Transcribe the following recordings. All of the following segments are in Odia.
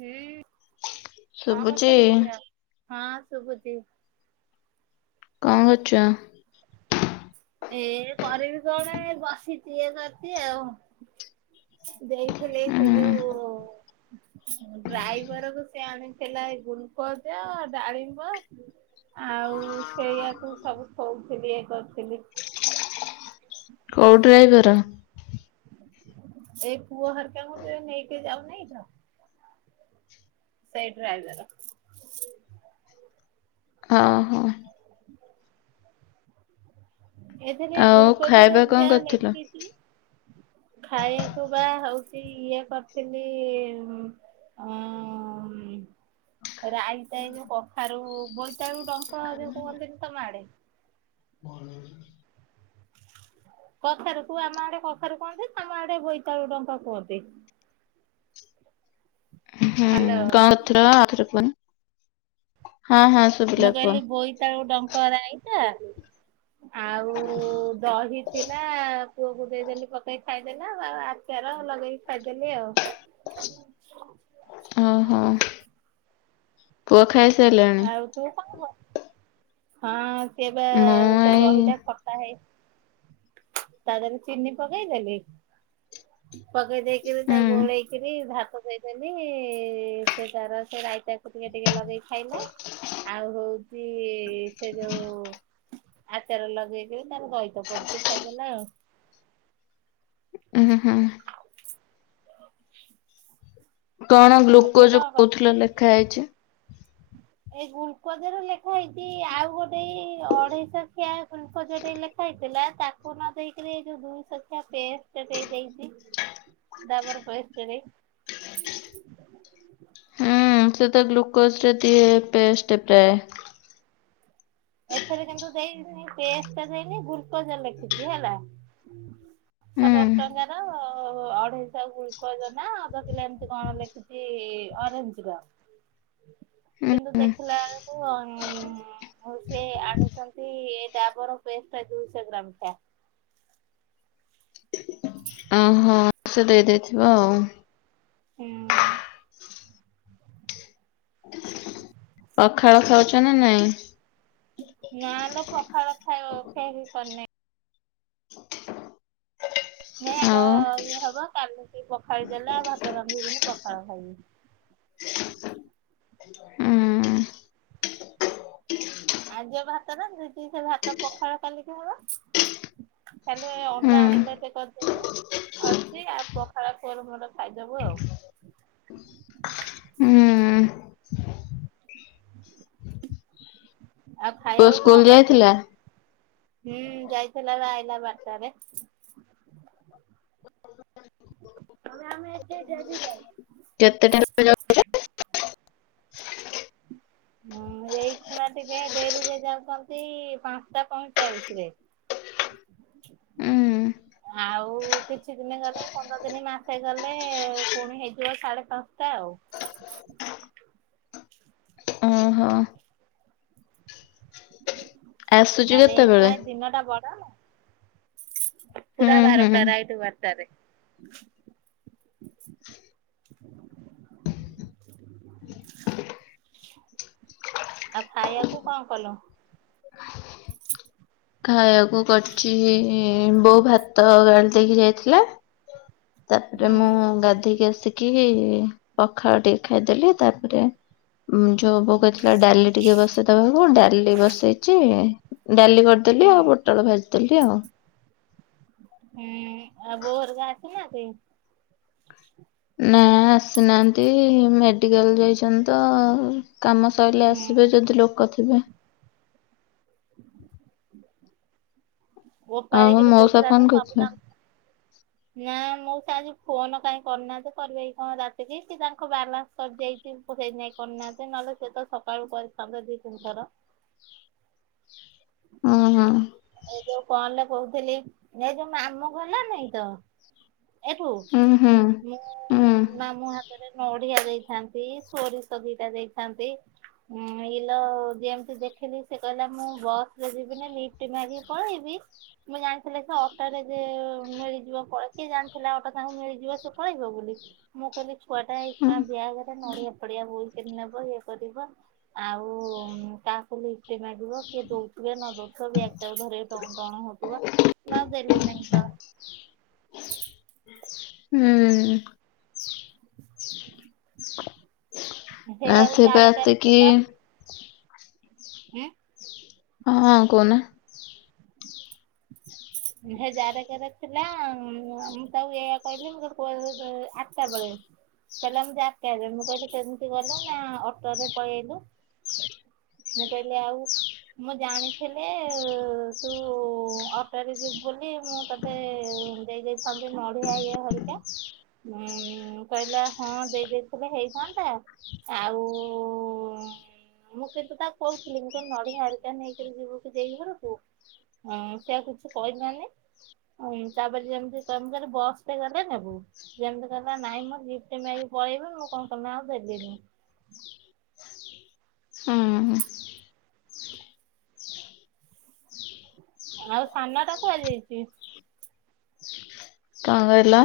ହୁଁ। ହଁ ଶୁଭୁଛି ବସ ଲୋ ଝିଅ। ହଁ ଶୁଭୁଛି। କଣ କରୁଛ? ଏ କରିବି କଣ ଏ ବସିଛି। ଇଏ କରି ଆଉ ଦେଇଥିଲି ସେ ଯୋଉ ଉଁ ଡ୍ରାଇଭର କୁ ସେ ଆଣିଥିଲା ଏଇ ଗୁଲକୋଜ, ଡାଳିମ୍ବ ଆଉ ସେଇୟାକୁ ସବୁ ଥୋଉଥିଲି ଇଏକରିଥିଲି। କୋଉ ଡ୍ରାଇଭର? ସେଇ ପୁଅ ହେରିକା ଙ୍କୁ ତ ନେଇେକି ଯାଉନି ତ। ସେଇ ଡ୍ରାଇଭର। ହଁ ହଁ। ଏଥିରେ ଆଉ ଗୁଲକୋଜ ଖାଇବା କଣ ଝିଆ କରିଥିଲ? ନେଇି ଖାଇବାକୁ ବା ହଉଛି। ସେ ଇଏ କରିଥିଲି। ଅ ରାଇତା ଏଇଯୋଉ କଖାରୁ ବହୁତ ତେଉ ଡଙ୍କ ଆଦି କୁହନ୍ତି ତମ ଆଡ଼େ। ମ [inaudible] କଖାରୁ କୁ ଆମ ଆଡେ କଖାରୁ କୁହନ୍ତି। ତମ ଆଡେ ବୋଇତାଳୁ ଡଙ୍କ କୁହନ୍ତି। ହୁଁ ହାଲୋ ଗଁଥର ଆଥର କୁହନି। ହଁ ହଁ ଶୁଭିଲା ମୁଁ କୁହ କହିଲି ବୋଇତାଳୁ ଡଙ୍କ ରାଇତା। ଆଉ ଦହି ଥିଲା। ପୁଅକୁ ଦେଇଦେଲି ପକେଇ ଖାଇଦେଲା ଆଉ ଆଚାର ଲଗେଇକି ଖାଇଦେଲି ଆଉ। ଓହୋ [inaudible] ପୁଅ ଖାଇ ଆଉ ତୁ କଣ ହଁ। ସିଏ ପା ମୁଁ ସେ ଏଇ ଦହିଟା ଖଟା ହେଇ ତା ଦେହରେ ଚିନି ପକେଇଦେଲି। ପକେଇ ଦେଇେଇକରି ତାକୁ ହୁଁ ଗୋଳେଇକରି ଭାତ ପକେଇଦେଲି ସେ ତାର ସେ ରାଇତାକୁ ଟିକେ ଟିକେ ଲଗେଇକି ଖାଇଲା। ଆଉ ହଉଛି ସେ ଯୋଉ ଆଚାର ଲଗେଇକି ତାର ଦହି ତ ପଡିଛି ଖାଇଦେଲା ଆଉ। ହୁଁ ହୁଁ। ହ [inaudible] କଣ ଗ୍ଲୁକୋଜ କହୁଥିଲା ଲେଖା ହେଇଛି। ଏଇ ଗୁଲକୋଜ ର ଲେଖା ହେଇଛି ଆଉ ଗୋଟେ ଅଢେଇ ଶହଖିଆ ଗୁଲକୋଜ ଲେଖା ହେଇଥିଲା ତାକୁ ନ ଦେଇେଇକରି ଏଇ ଯୋଉ ଦୁଇ ଶହଖିଆ ପେଷ୍ଟ ଦେଇ ଦେଇଛି ଡାବର ପେଷ୍ଟ ଟେ। ଗସରେ ଦ ପେସେ ପ୍ରାୟ [inaudible] ଏଥିରେ କିନ୍ତୁ ଦେଇନି ପେଷ୍ଟ ଟ ଦେଇନି ଗୁଲକୋଜ ଲେଖିଛି ହେଲା ହୁଁ। ଶହେଦଶ ଟଙ୍କାର ଅଢେଇଶହ ଗୁଲକୋଜ ନା ଅଧ କିଲୋ ଏମତି କଣ ଲେଖିଛି ଅରେଞ୍ଜ ର। ହୁଁ କିନ୍ତୁ ହୁଁ ଦେଖିଲା ବେଳକୁ ମୁଁ ସେ ଆଣିଛନ୍ତି ଏ ଡାବର ପେଷ୍ଟ ଦୁଇଶହ ଗ୍ରାମ କିଆ। ଓହୋ ସେ ଦେଇ ଦେଇଥିବ ଆଉ। ହୁଁ। ପଖାଳ ଖାଉଛ ନା ନାଇଁ। ନାେଲେ ପଖାଳ ଖାଇବ କେ କରିନ। ନ ତ ଆଉ? ଇଏ ହବ କାଲି ଟିକେ ପଖାଡିଦେଲେ ଆଉ ଭାତ ରାନ୍ଧିବିନି ପ। ହଁ ଭ। ହୁଁ। ଆ ଯ ଭାତ ଟ ସେ ଭାତ ପଖାଳ କଲି କି ମୋର ଖାଲି ଅଣ୍ଡା ହୁଁ ଆମଲେଟ କରିଦେବି ଅଛି ଆଉ ପଖାଳ ମୋର ଖାଇଦବୁ ଆଉ। ହୁଁ ହ ଆଉ ପୁଅ ଖାଇବାକୁ ସ୍କୁଲ କଣ କରିଦୁ ଯାଇଥିଲା? ହୁଁ ଯାଇଥିଲାଇଲା ବାର୍ତାାରେ ଆମେ ଏ କେତେ ଟାଇମ ହଁ ଏଇ ଖୁଣା ଟିକେ ଡେରିରେ ଯାଉଛନ୍ତି ପାଞ୍ଚଟା ପଇଁଚାଳିଶ ରେ ଯାଉ ଉଁ ଆଉ କିଛି ଦିନ ଗଲେ ପନ୍ଦର ଦିନି ମାସେ ଗଲେ ପୁଣି ହେଇଯିବ ସାଢେ ପାଞ୍ଚଟା ଆଉ। ଓହୋ ଆସୁଛି ନହେଲେ କେତେବେଳେ? ଏଇପାଇ ଦିନ ଟା ବଡ ନା। ହୁଁ ପୁରା ହୁଁ। ବାରଟା ରାଇଟି ବାରଟା। ଟାରେ। ଆଉ ଖାଇଆକୁ କଣ କଲ? ଖାଇବାକୁ କରିଚି ବୋଉ ଭାତ ଗାଳି ଦେଇକି ଯାଇଥିଲା। ତାପରେ ହୁଁ ମୁଁ ଗାଧେଇକି ଆସିକି କି ପଖାଳ ଟିକେ ଖାଇଦେଲି। ତାପରେ ଯୋଉ ବୋଉ କହିଥିଲା ଡାଲି ଟିକେ ବସେଇଦବାକୁ ଡାଲି ବସେଇଚି ଡାଲି କରିଦେଲି ହୁଁ ଆଉ ପୋଟଳ ଭାଜି ଦେଲି ଆଉ। ହୁଁ ଆଉ ବୋଉ ହେରିକା ଆସିନାହାଁନ୍ତି? ନା ଆସିନାହାଁନ୍ତି ମେଡିକାଲ ଯାଇ ପର୍ଯ୍ୟନ୍ତ କାମ ସରିଲେ ହୁଁ ଆସିବେ ଯଦି ଲୋକ ଥିବେ। ଗୋପାଳି କିନ୍ତୁ କହୁଥିଲା ତ ସବୁ କାମ ନା ମଉସା ଆଜି ଫୋନ କାହିଁ କରିନାହାଁନ୍ତି କରିବେ କି କଣ ରାତିକି। କି ତାଙ୍କ ବାଲାନ୍ସ ସରିଯାଇଛି ସେଇଥି ନାଇଁ କରିନନାହାଁନ୍ତି ନହେଲେ ସେ ତ ସକାଳୁ କରିଥାନ୍ତେ ଦି ତିନିଥର। ହଁ ହଁ। ଏ ଯୋଉ କଲ କହୁଥିଲି ଏ ଯୋଉ ମାମ ଗଲା ନାଇଁ ତ ଏଠୁ ମୁଁ ନା ହା ରେ ନଡିିଆ ଦେଇଥାନ୍ତି, ସୋରିଷ ଦିଟା ଦେଇଥାନ୍ତି, ଉଁ ଇଲୋ ଯେମତି ଦେଖିଲି ସେ କହିଲା ମୁଁ ବସ ରେ ଯିବିନି ନି ଫ୍ଟ ମାଗିକି ପଳେଇବି ମୁଁ ଜାଣିଥିଲି ସେ ଅଟୋରେ ମିଳିଯିବ ପଳେଇ କିଏ ଜାଣିଥିଲା ଅଟୋ ତାଙ୍କୁ ମିଳିଯିବ ସେ ପଳେଇଯିବ ବୋଲି। ମୁଁ କହିଲି ଛୁଆଟା ଆଇଥିଲା ବ୍ୟାଗ୍ ରେ ନଡ଼ିଆ ନଡିଆ ବୋହିକିରି ନେବ ଇଏ କରିବ ଆଉ କାହାକୁ ଲିଫ୍ଟ ମାଗିବ କିଏ ଦଉଥିବେ ନ ଦଉଥିବ ବ୍ୟାଗ ଟାକୁ ଧରିକି ଟଣ ଟଣ ହଉଥିବ। ମୁଁ ଆଉ ଦେଲି ନାହିଁ ତ ହୁଁ। ହେ ନା ଆଉ ସେ ଏବେ ଯାରେ କାରେ ଆସିକିି ଥିଲା ଉଁ ହଁ କହୁନା। ହେ ଜାରକାରେ ଥିଲା ମୁଁ ତାକୁ ଏଇଆ କହିଲି ମୁଁ କହିଲି କୁଆଡ଼େ ଯାଉଛୁ ଆଠଟା ବେଳେ କହିଲା ମୁଁ ଜାରକାରେ। ମୁଁ କହିଲି କେମିତି ଗଲ? ନା ଅଟୋରେ ପଳେଇଆଇଲୁ ମୁଁ କହିଲି ଆଉ ମୁଁ ଜାଣିଥିଲେ ତୁ ଅଟୋରେ ଯିବୁ ବୋଲି ମୁଁ ତୋତେ ଦେଇ ଦେଇଥାନ୍ତି ନଡ଼ିଆ ଇଏ ହେରିକା। ଉଁ କହିଲା ହଁ ଦେଇ ଦେଇଥିଲେ ହେଇଥାନ୍ତା ଆଉ ମୁଁ କିନ୍ତୁ ତାକୁ କହୁଥିଲି ମୁଁ ନଡ଼ିଆ ହେରିକା ନେଇକରି ଯିବୁ କି ଦେଇ ଘରକୁୁ? ସିଏ ଆଉ କିଛି କହିଲାନି। ତାପରେ ଯେମତି ତମ ମୁଁ କହିଲି ବସରେ ଗଲେ ନେବୁ। ଯେମିତି କହିଲା ନାଇଁ ମ ଲିଫ୍ଟ ମାଗି ପଳେଇବି ମୁଁ କଣ କଲି ନା ଆଉ ଦେଲିିନି। ହୁଁ ଆଉ ସାନ ଟା କୁଆଡ଼େ ଯାଇଛି? ଅ ହେଲା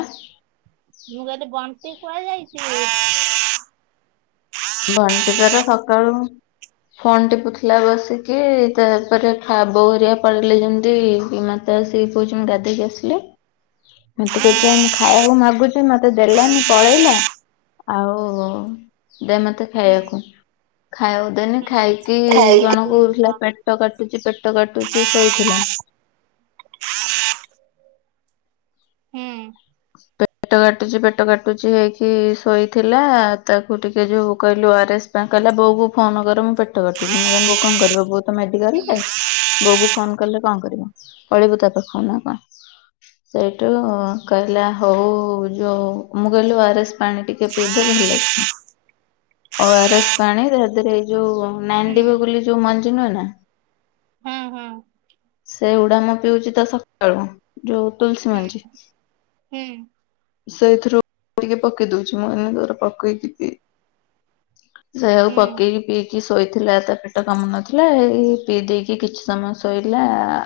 ମୁଁ କହିଲି ବଣ୍ଟି କୁଆଡ଼େ ଯାଇଚି? ବଣ୍ଟି ତାର ସକାଳୁ ଫୋନ୍ ଟିପୁଥିଲା ବସିକି। ତାପରେ ଖା ବୋଉ ହେରିକା ପଳେଇଲେ ଯେମତି ମତେ ଆସିକି କହୁଚି ମୁଁ ଗାଧେଇକି ଆସିଲି। ମତେ କହୁଚି ଆଉ ମୁଁ ଖାଇବାକୁ ମାଗୁଚି ମତେ ଦେଲାନି ପଳେଇଲା। ଆଉ ଦେମ। ତେ ଖାଇ ହୁଁ ରଖ ଖାଇାଉ ଦେନି ହୁଁ ଖାଇକି କଣ କହୁଥିଲା ପେଟ କାଟ। କଟୁଚ ପେଟ କାଟୁଚ ଶୋଇଥିଲା। ହୁଁ। ପେଟ କାଟୁଛି ପେଟ କାଟୁଛି ହେଇକି ଶୋଇଥିଲା ତାକୁ ଟିକେ ଯୋଉ କହିଲୁରଏସ୍ ପାଇଁ କହିଲା ବୋଉ କ ଫୋନ କରେ ମୁଁ। କୁଛି ମୁଁ କାି ବୋଉ କଣ କରିବ ବୋଉ ତ ହୁଁ ମେଡିକାଲରେ ବୋଉ କ ଫୋନ କଲେ କଣ କରିବ। ପଳିବୁ ତା ପାଖକୁ ନା କଣ ସେଇଠୁ। କହିଲା ହଉ ଯୋଉ ମୁଗଲ ଆାର। ପାଣି ଟିକେ ପିଇଦେ ଭଲ ଲାଗିବ ଓ ଆର ଏସ୍ ପାଣି ତା ଦେହରେଇ। ରଉ ହୁଁ। ନାିବ ବୋଲି ଯୋଉ ମ। ନୁହେ ନା। ହୁଁ ହୁଁ। ସେ ଉୁଡାାମ ପିଉଛି ତ ସକାଳୁ। ଯଉ ତୁଲସୀ ମଛି। ହଁ। ସେଇଥିରୁ ଟିକେ ପକେଇ ଦଉଛି ମୁଁ ଅନ୍ୟ ତର ପକେଇକି ସେଇଆକୁ ହୁଁ ପକେଇକି ପିଇକି। ଶୋଇଥିଲା ତା ପେଟ କାମୁନଥିଲା ଏଇ ପିଇ ଦେଇକି କିଛି ସମୟ ଶୋଇଲା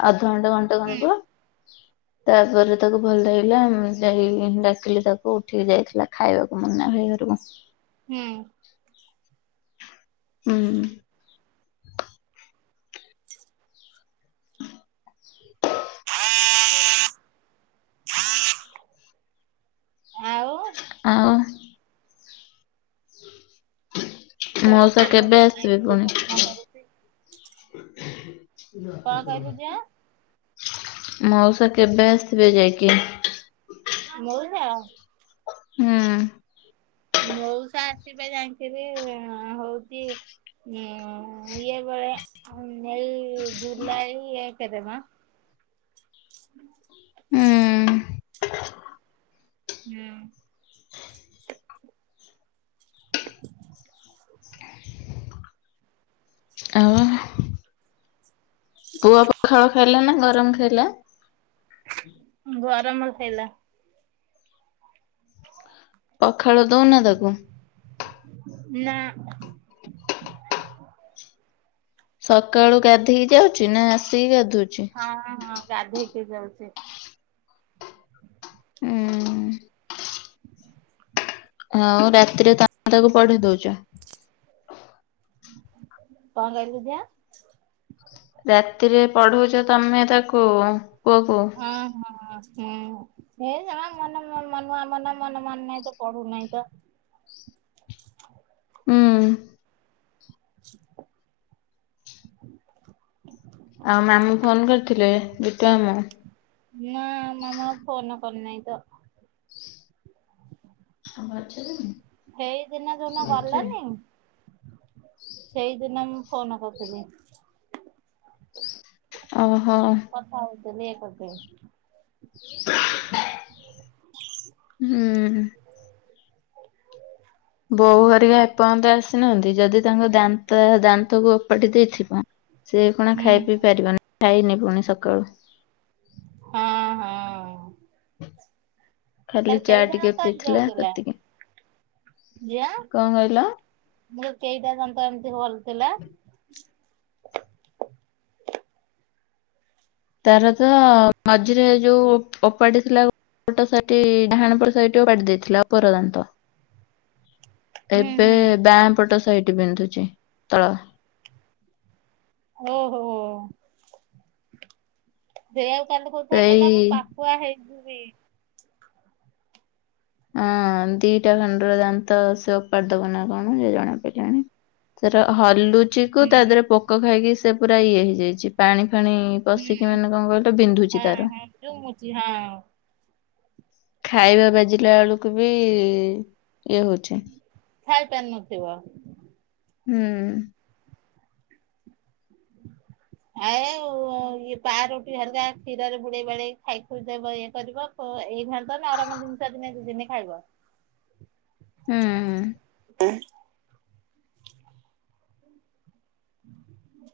ଆ। ଘଣ୍ଟ ଘଣ୍ଟ ହୁଁ ଘଣ୍ଟ। ତାପରେ ତାକୁ ଭଲ ଲାଗିବ। ଯାଇ ଡାକିଲି ତାକୁ ଉଠିକି ଯାଇଥିଲା ଖାଇବାକୁ ମୁନା ଭାଇ ଘରକୁ। ହୁଁ ହୁଁ। ଆଉ ଆଉ ହୁଁ। ତା ର ସାନଙ୍କୁ କାହିଁକି ପୁଣି ପ୍ରଶ୍ନ କରୁଛି? କଣ ଆତ୍ପର କହିଲୁ ଝିଅ ଭାତୁ [inaudible] ମାଉସ କେବେ ଆସିବେ ଯାଇକି? ମଉସା ହୁଁ। ମଉସା ଆସିବେ ଯାଇକରି ହଉଛି ଉଁ ଇଏ ବେଳେ ଏଇ ଜୁଲାଇ କେବେ ମ ହୁଁ। [unintelligible] ହୁଁ। ଆଉ ପୁଅ ପଖାଳ ଖାଇଲା ନା। ଗରମ ଖାଇଲା। [unintelligible] ଆମର ଖାଇଲା ହ। ପଖାଳ ଦଉନ ତାକୁୁ। ନା ସକାଳୁ ଗାଧେଇକି ଯାଉଛି ନା ଆସିକି ଗାଧଉଛି? ହଁ ହଁ। ଗାଧେଇକି ଯାଉଛି। ହୁଁ। ହଁ ରାତିରେ ତା ତାକୁ ପଢ଼େଇ ଦଉଛ। କଣ କହିଲୁ ଝିଅ? ରାତିରେ ପଢଉଛ ତମେ ତାକୁ? ପୁଅକୁ। ହୁଁ ହୁଁ ହୁଁ। ହୁଁ। ହେ ମନ ମନ ମନୁଆ ମନ ମନ ନାହିଁ ତ ପଢୁ ନହିଁ ତ ହୁଁ। [unintelligible] ଆଉ ମାମୁଁ ଫୋନ କରିଥିଲେ ଜିତୁ ମାମୁଁ। ନା ମାମୁଁ ଆଉ ଫୋନ କରି ନାହିଁ ତ। ଆଉ ମାଛ ଦେବି? ହେଇଦିନ ଯୋଉଦିନ ଗଲାନି? ସେଇଦିନ ମ ଫୋନ କରିଥିଲି। ଅ ହୋ। [unintelligible] ହୁଁ। ବୋଉ ହେରିକା ଏପନ୍ତ ଆସିନାହାନ୍ତି ଯଦି ତାଙ୍କ ଦାନ୍ତ ଦାନ୍ତକୁ ଓପାଟି ଦେଇଥିବା ସେ କଣ ହୁଁ ଖାଇ ପିଇ ପାରିବନି। ଯାଇନି ପୁଣି ସକାଳୁ। ହୁଁ ହୁଁ। ଖାଲି ଚା ଟିକେ ପିଇଥିଲା ସେତିକି। କଣ କହିଲ ଯଆ କେଇଟା [inaudible] ଏମିତି ହଲ ଥିଲା। ତାର ତ ମଝିରେ ଯୋଉ ଓପାଡ଼ି ଥିଲା [unintelligible] ପଟ ସାଇଟ୍ ଡାହାଣ ପଟ ସାଇଡ୍‌ ଓପାଡି ଦେଇଥିଲା ଓପର ଦାନ୍ତ। ହୁଁ ଏବେ ହୁଁ ବାପଟ ସାଇଟ୍ ବିନ୍ଧୁଚି ତଳ। ଓହୋ ହୋ। ସେୟା କାଲୁ କହୁଥାଏ ସେଇ କାଲି ଆମେ ପାକୁଆ ହେଇଯିବୁ। [unintelligible] ହଁ ଦିଟା ଖଣ୍ଡର ଦାନ୍ତ ସେ ଉପାଡ଼ିଦବ ନା କଣ ଯା ଜଣା ପାଇଲାଣି ସେର ହଲୁ ଚି ତା ହୁଁ ଦେହରେ ପୋକ ଖାଇକି ସେ ପୁରା ଇଏ ହେଇଯାଇଚି ପାଣି ପାଣି ହୁଁ ପଷିକି ମାନେ କଣ କହିଲ ବିନ୍ଧୁଚି ହଁ ତାର। ହଁ ଯୋଉ ମୁଚି ହଁ ଖାଇବା ବାଜିଲା ଆଳୁକୁ ବି ଇଏ ହୋଉଛି। ଖାଇ ପାରୁନଥିବ? ହୁଁ। ଆଇ ଇଏ ପାରୁଟି ହେରିକା କ୍ଷୀରରେ ବୁଡେଇ ବାଡେଇକି ଖାଇ ଖୁଇଦେବ ଇଏ କରିବ ଖୋ ଏଇ ଘ ତମେ [unintelligible] ତିନି ଚାରିଦିନେ ଦିନେ ଖାଇବ। ହୁଁ ହୁଁ ହୁଁ [inaudible]